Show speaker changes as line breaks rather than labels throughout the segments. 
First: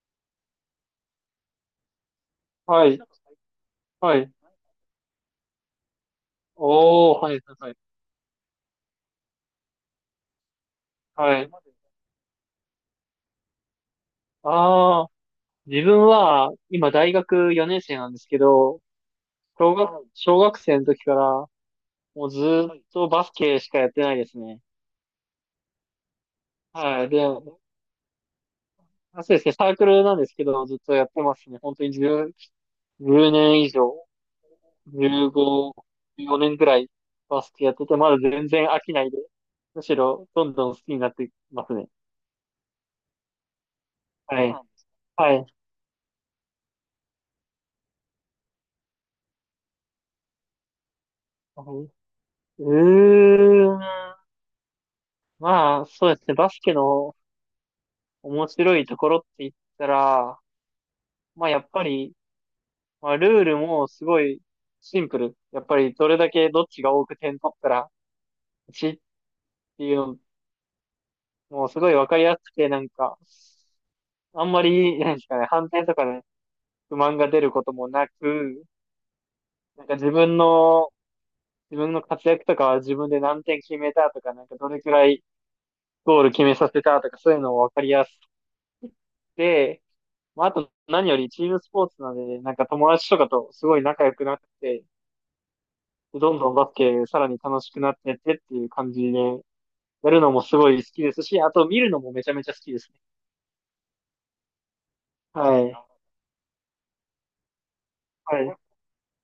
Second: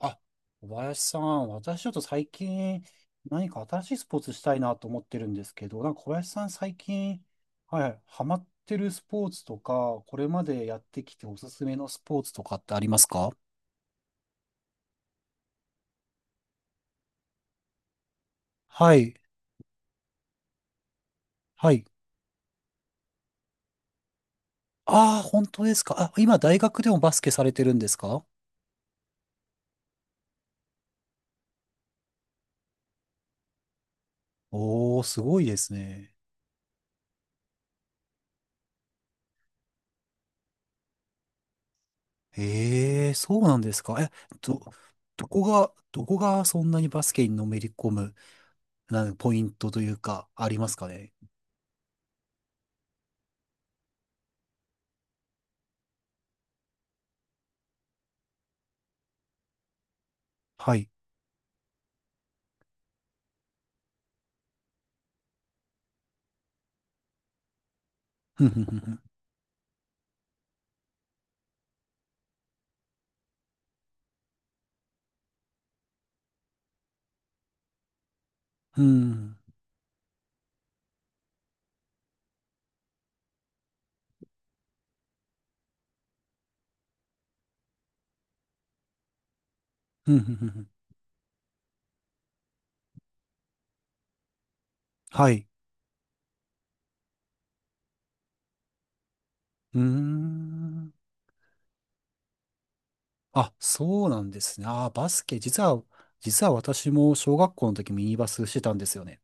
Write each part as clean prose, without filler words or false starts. あ、小林さん、私ちょっと最近
はい。
何か新しいス
は
ポー
い。
ツしたいなと思ってるんですけど、なんか小林さん最
おー、
近、
はい、はい。
はい、ハマってるスポーツとか、これまでやってきてお
は
す
い。
すめのスポーツとかってありますか？
ああ、自分は、今大学4年生なんですけど、
はい、
小学生の時から、
はい。
もうずーっとバスケしかやってないですね。
ああ、本当ですか。あ、今大学でも
はい。
バ
で、
スケされてるんですか？
あ、そうですね、サークルなんですけど、ずっとやってますね。本当に10、年以上、
おー、すごいです
15、
ね。
4年くらいバスケやってて、まだ全然飽きないで、むしろどんどん好きになってますね。
ええ、そうなんですか。え、
はい。
ど、ど
は
こ
い。
が、どこがそんなにバスケにのめり込む、なんかポイントというか、ありますかね。
うーん。まあ、そうですね。バスケの面白いところって言ったら、
はい。
まあ、やっぱり、まあ、ルールもすごいシンプル。やっぱり、どれだけどっちが多く点取ったら、
ふんふんふ
勝ち
ん
っていうのもすごいわかりやすくて、なんか、あんまり、なんですかね、反転とかね、不満が出ることもなく、
ふん
なんか自分の活躍とかは自分で何点決めたとか、なんかどれくらいゴール決めさせたとか、そういうのもわかりやすくて、
ふんふんふ
まあ、
ん
あ
ふん。
と何よりチームスポーツなので、なんか友達とかとすごい仲良くなって、
はい。
どんどんバスケさらに楽しくなってってっていう感じで、や
うー
るのもすごい好
ん。
きですし、あと見るのもめちゃめちゃ好きですね。
あ、そうなんですね。あー、バスケ。
は
実
い。
は、実は私も小学校の時ミニバ
は
スし
い。
てたんですよね。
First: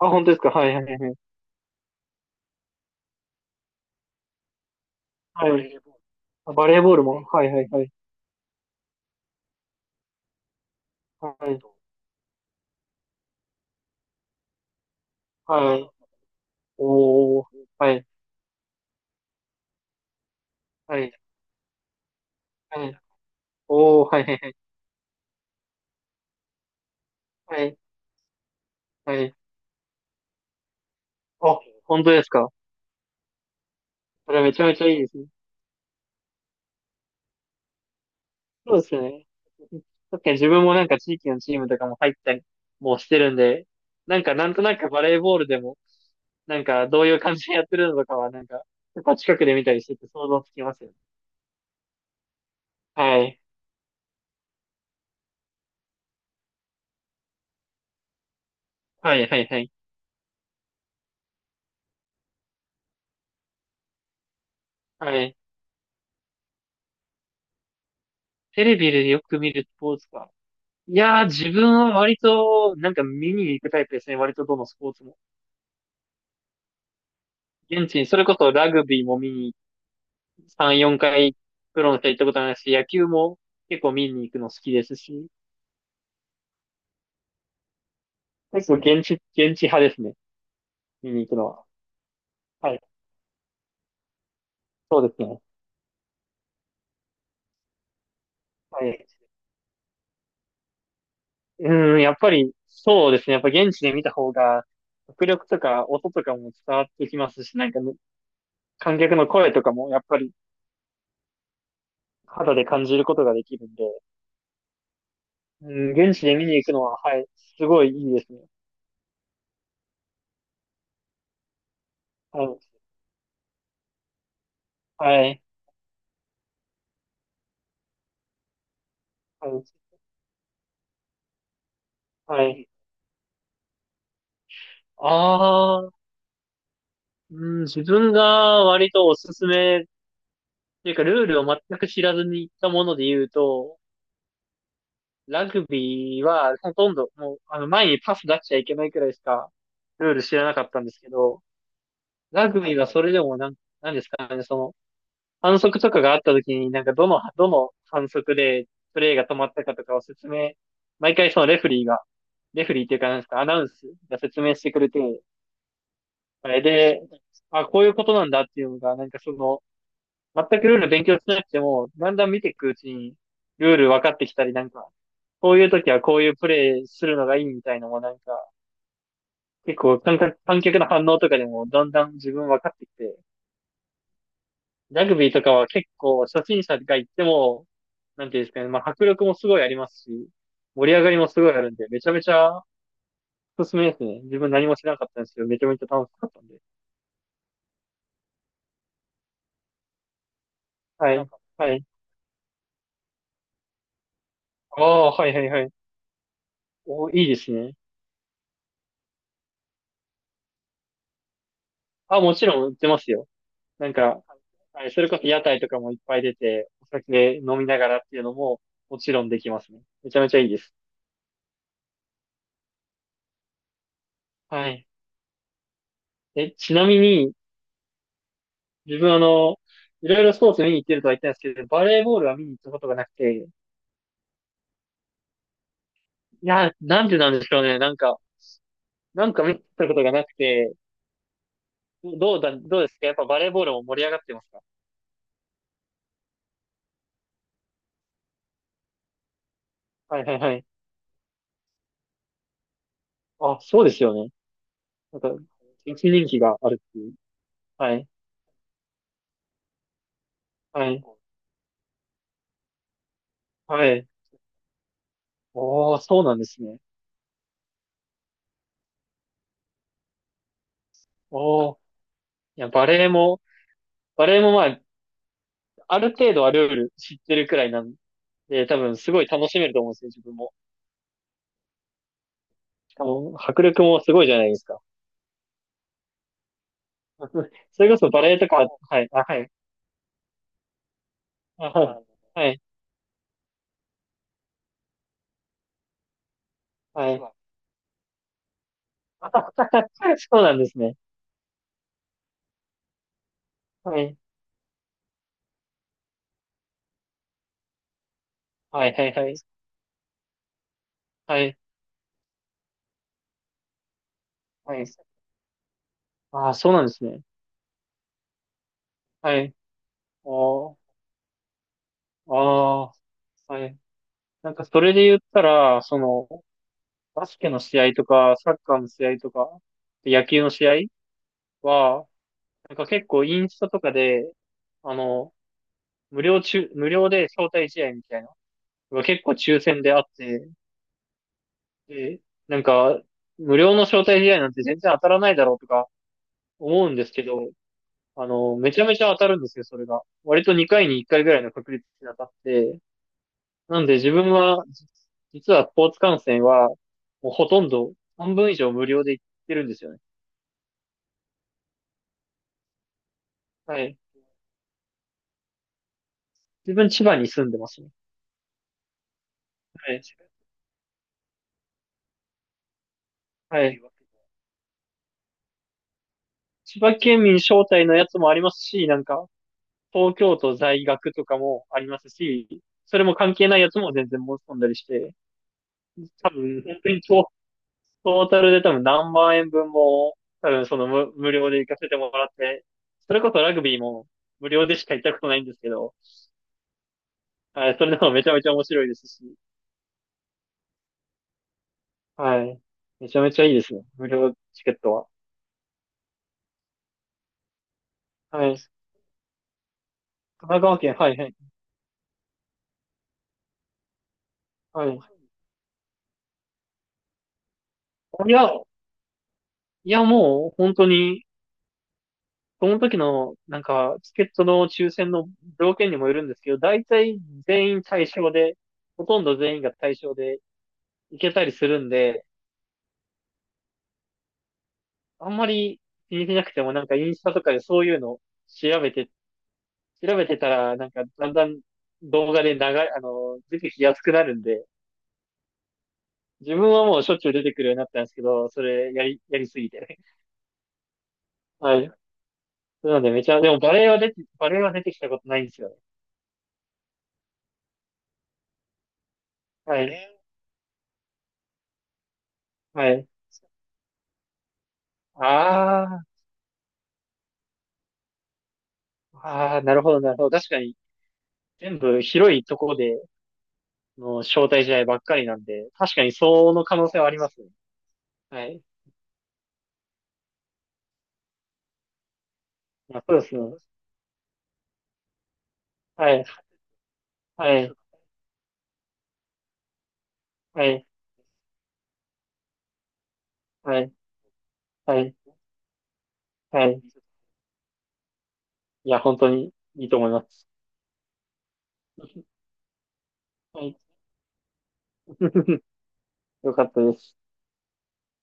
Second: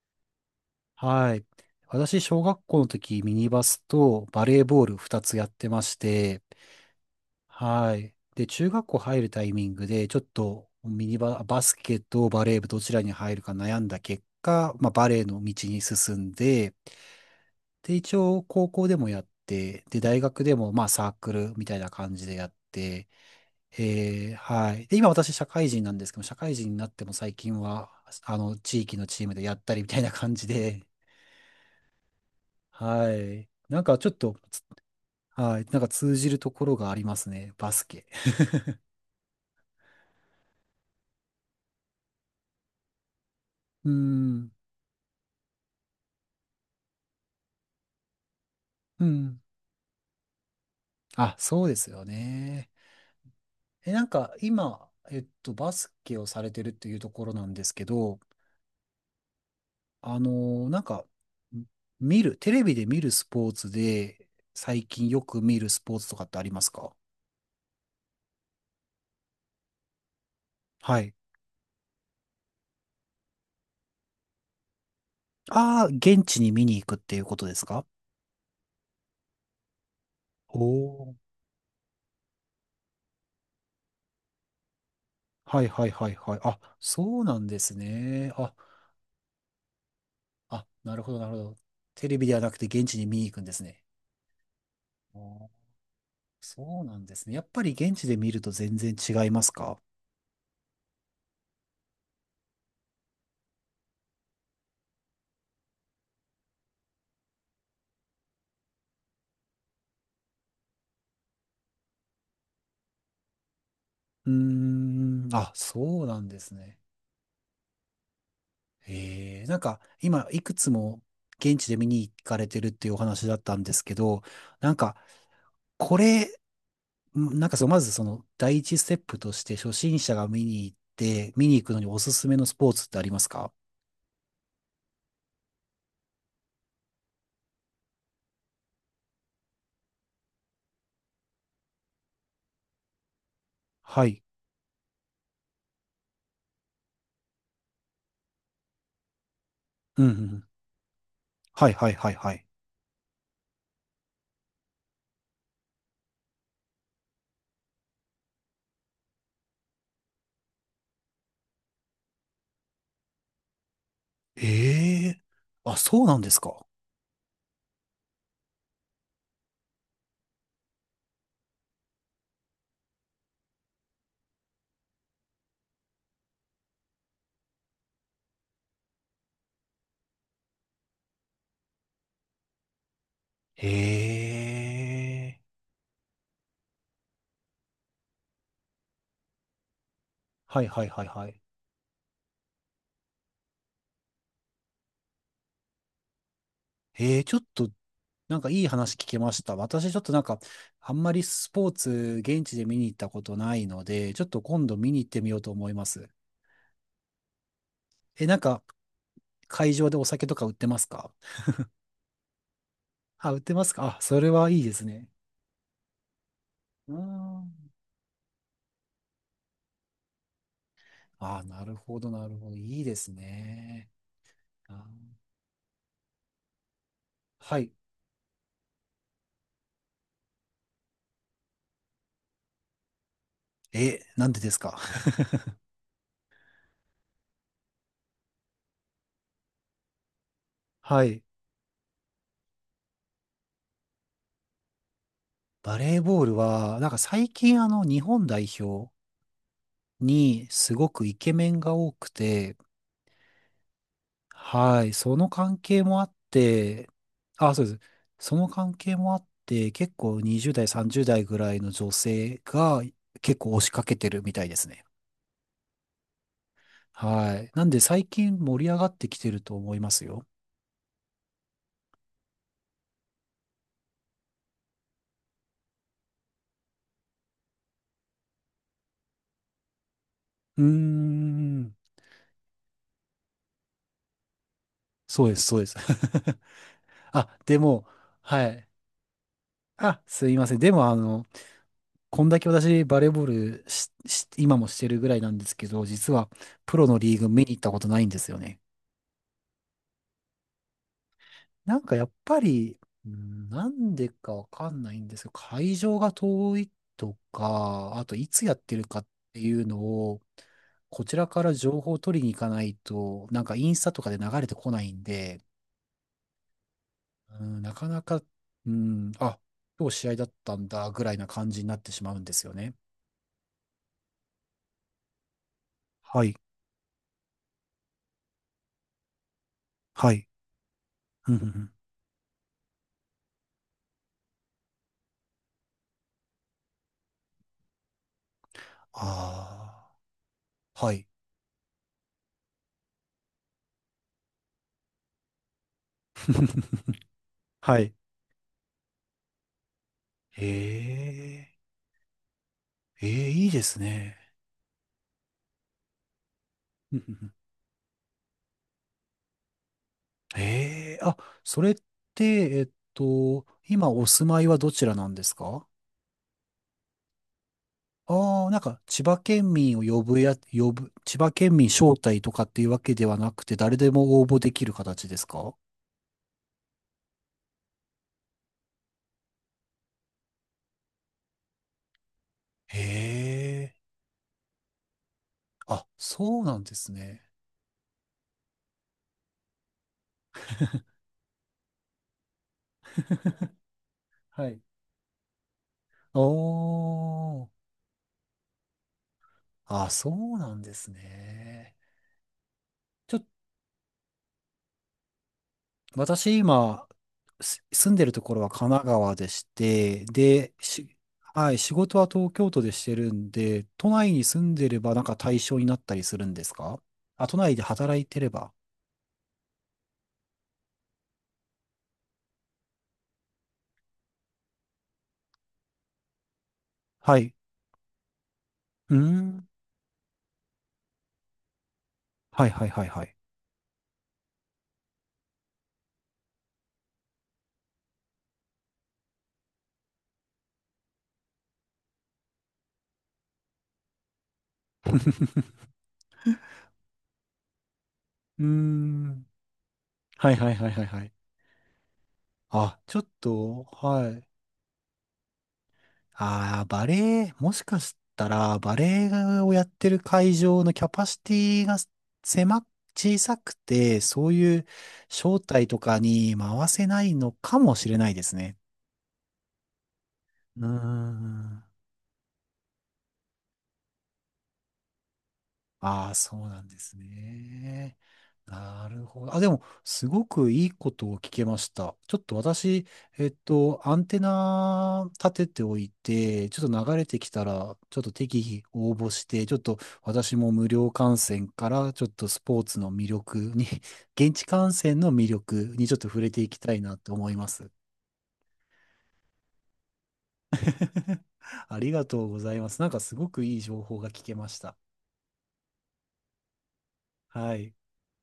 あ、本当ですか？はいはいはいは
はい。私、小学校の時ミニバスとバレーボール
い。
2つやっ
は
て
い。
まして、
あ、バレーボールも。はいはいはい。
はい。で、中学校入るタイミングで、ちょっとミニ
は
バ、バ
い。
スケとバレー部どちらに入るか悩んだ結果、まあ、バレーの道
は
に
い。
進んで、
おー。は
で、
い。
一応高校でもやって、で、大学でもまあ
は
サー
い。
クルみたいな感じでやっ
はい。
て、
おー。はいはいはい。
はい。で、今私社会人なんですけど、社会人になっても最近
はい。
は、地域の
は
チーム
い。
でやったりみたいな感じで、
あ、本当ですか？
はい。なんかちょっ
そ
と、
れめちゃめちゃいいですね。
はい。なんか通じるところがありますね。バスケ。
そうですよね。確かに自分もなんか地域のチームとかも入ったりもしてるんで、
う
なんかな
ん。
んとなくバレーボールでも、なんかどういう感じでやってるのとかはなんか、や
う
っぱ近
ん。
くで見たりしてて想像つきますよね。
あ、そうですよね。
はい。
なんか今、バスケをされてるっていうところなんですけど、
はい、はい、はい。
なんか、テレビで見るスポーツで、最近
は
よ
い。
く見るスポーツとかってありますか？
テレビでよく見るスポーツか。い
はい。
やー、自分は割と、なんか見に行くタイプですね。割とどのスポーツも。
ああ、現地に見に行くっていうことですか？
現地に、それこそラグビーも見に
おお
3、4
ー。
回プロの人行ったことないし、野球も結構見に行くの好きですし、
はいはいはいはい。あ、そうなんですね。あ、
結構現地派ですね。
あ、なる
見
ほど
に
な
行
る
く
ほ
の
ど。
は。
テレビではなくて
はい。
現地に見に行くんですね。
そうで
あ
すね。
ー、そうなんですね。やっぱり現地で見ると全
は
然
い。
違いますか？
うーん、やっぱり、そうですね。やっぱ現地で見た方が、迫力とか音とかも伝わってきますし、なんかね、観客の声とかもやっぱり肌で感じることができるんで、
うーん、あ、
うん、
そうな
現地
ん
で
で
見
す
に行く
ね。
のは、はい、すごいいいですね。
なんか今いくつも現地で見に行か
は
れ
い、
てるっていうお話だったんですけど、なんか
はい、
これ、なんかまずその第一ステップとし
は
て
い、
初心者が見に行って、見に行くのにおすすめ
は
のス
い。
ポーツってありますか？
ああ、うん、自分が割とおすすめっていうか、ルールを全く知らずに行ったもので言うと、
はい。
ラグビーは、ほとんど、もう、前にパス出しちゃいけないくらいしか、
うんうん
ル
う
ール知
ん。
らなかったんですけど、
はいはいはいはい。
ラグビーはそれでもなんですかね、その、反則とかがあった時に、なんかどの反則でプレーが止まったかとかを説明、毎回そのレフェリーが、レフェリーっていうか、なんですか、アナウンスが説明してくれて、
ええー、あ、そうなんです
あれ
か。
で、あ、こういうことなんだっていうのが、なんかその、全くルール勉強しなくても、だんだん見ていくうちに、ルール分かってきたり、なんか、こういう時はこういうプレイするのがいいみたいのもなんか、結構観客の反応とかでもだんだん自分分かってきて、
え
ラグビー
えー、
とかは結構初心者が行っても、なんていうんですかね、まあ迫力もすごいありますし、
はいはい
盛り
は
上
い
がり
は
も
い。
すごいあるんで、めちゃめちゃおすすめですね。自分何もしなかったんですけど、めちゃめちゃ楽しかったんで。
ええー、ちょっとなんかいい話聞けました。私ちょっとなんか、あん
は
まり
い。
スポー
はい。
ツ、現地で見に行ったことないので、ちょっと今度
あ
見に行っ
あ、
て
は
み
い
よ
は
う
い
と
は
思
い。
います。
お、いいですね。
なんか、会場でお酒とか売ってますか？
あ、もちろん売ってますよ。
あ、売ってます
なん
か？あ、そ
か、
れはいいです
はい、そ
ね。
れこそ屋台とかもいっぱい出て、お
うー
酒飲み
ん。
ながらっていうのももちろんできますね。めちゃめちゃいいです。
あ、なるほど、なるほど。いいですね。
は
あ、
い。え、ちなみに、
はい。
自分いろいろスポーツ見に行ってるとは言ったんですけど、バレーボールは見に行ったことがなくて、
なんでですか？
いや、なんでなんでしょうね。なんか見に行ったことがなくて、
はい。
どうですかやっぱバレーボールも盛り上がってますか？
バレーボールは、なんか最近日本代表
はいはい
に
はい。
すごくイケメンが多くて、
あ、そうですよね。
はい、そ
なん
の
か、
関係も
一
あっ
人気がある
て、
っていう。
あ、そうです。
はい。
その関係もあって、結構20代、
はい。
30代ぐらいの女性が結構押しか
は
け
い。
てるみたいですね。
おー、そうなんですね。
はい。なんで最近盛り上がってきてると思いますよ。
おー。いや、バレーもバレエもまあ、ある程度はルール知ってるくらいなんで、多分すごい楽しめると思うんですよ、自分も。
うーん。
しかも、迫力もすごいじゃないですか。
そうです、そうです。あ、で
そ
も、
れこそバレエ
は
とか、
い。
はい、あ、はい、
あ、すいません。でも、
あ、
こんだけ
はい、
私、バレーボールし今もしてるぐらいなんですけど、実は、プロの
は
リ
い、
ーグ
はい。
見に行ったことないんですよね。
そうなんですね。
なんかやっぱり、うん、なん
は
で
い、
かわかんないんですけど、会場が遠いとか、あといつやってる
はい、
か
は
っ
い、はい、
ていうのを、こちら
は
から
い、
情報を取りに行かないと、なんかインスタとかで流れてこ
は
な
い。
いんで、
ああ、そうなんですね。
うん、なかなか、うん、
は
あ、
い。
今日試合だったん
おー、
だぐらいな感じになってしまうんですよね。
ああ、はい。なんかそれで言ったら、そ
は
の、
い、
バスケの試合とか、サッカーの試合とか、
は
野
い。
球の試合
うんうんうん、
は、なんか結構インスタとかで、あの、無料で招待試合みたいなのが結構抽選
あ
であって、
あー、はい。
で、なんか、無料の招待試合なんて全然当たらないだろうとか思うんですけ ど、
はい。
めちゃめちゃ当たるんですよ、それが。
え
割と2回に1回ぐらいの
え、
確率で当たって、
ええ、いいです
なんで自
ね。
分は、実はスポーツ観戦は、もう ほとんど半分以上無料で行ってるんですよね。
ええ、あ、それって、
は
今
い。
お住まいはどちらなんですか？
自分千葉に住んでますね。
ああ、なんか、千葉県民を
はい。
呼ぶ、千葉県民招待とかっていうわけではなくて、
は
誰
い。
でも応募できる形ですか？
千葉県民招待のやつもありますし、なんか、東京都在学とかもありますし、それも関係ないや
へえ、
つも全然申し込んだりして、
あ、
多
そうなん
分、
で
本当
す
に
ね。
トータルで多分何万円分も、多分その無料で行かせてもらって、それこそラグビーも
は
無
い。
料でしか行ったことないんですけど、
おー、
はい、それでもめちゃめちゃ面白いですし、
あ、そうなんですね。
はい。め
ちょ
ちゃ
っ
めちゃいいですね。無料チケットは。
私今、住んでるところは
はい。
神奈川でして、
神
で、
奈川県、はい、はい。
はい、仕事は東京都でしてるんで、都内に住んでれ
は
ば
い。
なんか対象になったりするんですか？あ、都内で働いて
い
れ
や、
ば。
もう本当に、その時の、なんか、チケットの抽選の条件にもよるんですけど、大
は
体
い。
全員対象で、
うー
ほとんど
ん。
全員が対象で行けたりするんで、
はいはいはいはい。
あんまり気にしなくても、なんかインスタとかでそういうの調べて、調べてたら、なんかだんだん動画で流れ、あの、出てきやすくなるんで、自分はもうしょっちゅう出てくるようになったんですけ
うー
ど、それ
ん。
やりすぎてね。
はいはいはいはいはい。
はい。
あ、
な
ちょ
の
っ
でめちゃ、でも
と、
バレエは
はい。
出てきたことないんですよね。
ああ、バレエ、もしかしたら、バレエをやっ
は
てる
い。
会場のキャパシティが狭、
はい。
小さくて、そういう招待とか
あ
に回せないのかもしれないですね。
あ、ああ、なるほど、なるほど。確か
うー
に。
ん。
全部広いところでの招待試合ばっかりなんで、確か
あ
に
あ、そう
そ
な
の
ん
可
で
能
す
性はありますね。
ね。
はい。
なるほど。あ、でも、すごくいいことを聞けました。ちょっと私、
まあ、そうですね。
アンテナ立てておい
はい、
て、ちょっと流れてきた
はい、
ら、ちょっと適宜応募して、ちょっと私も
は
無
い、
料観戦から、ちょっとスポーツの魅力に、
はい、
現地観戦
は
の
い、
魅力にちょっと触れていき
は
たい
い。
なと思います。
いや、本当にいいと思います。
ありがとうございます。なんかすごくいい
はい。
情報が聞けました。
よかったです。
はい。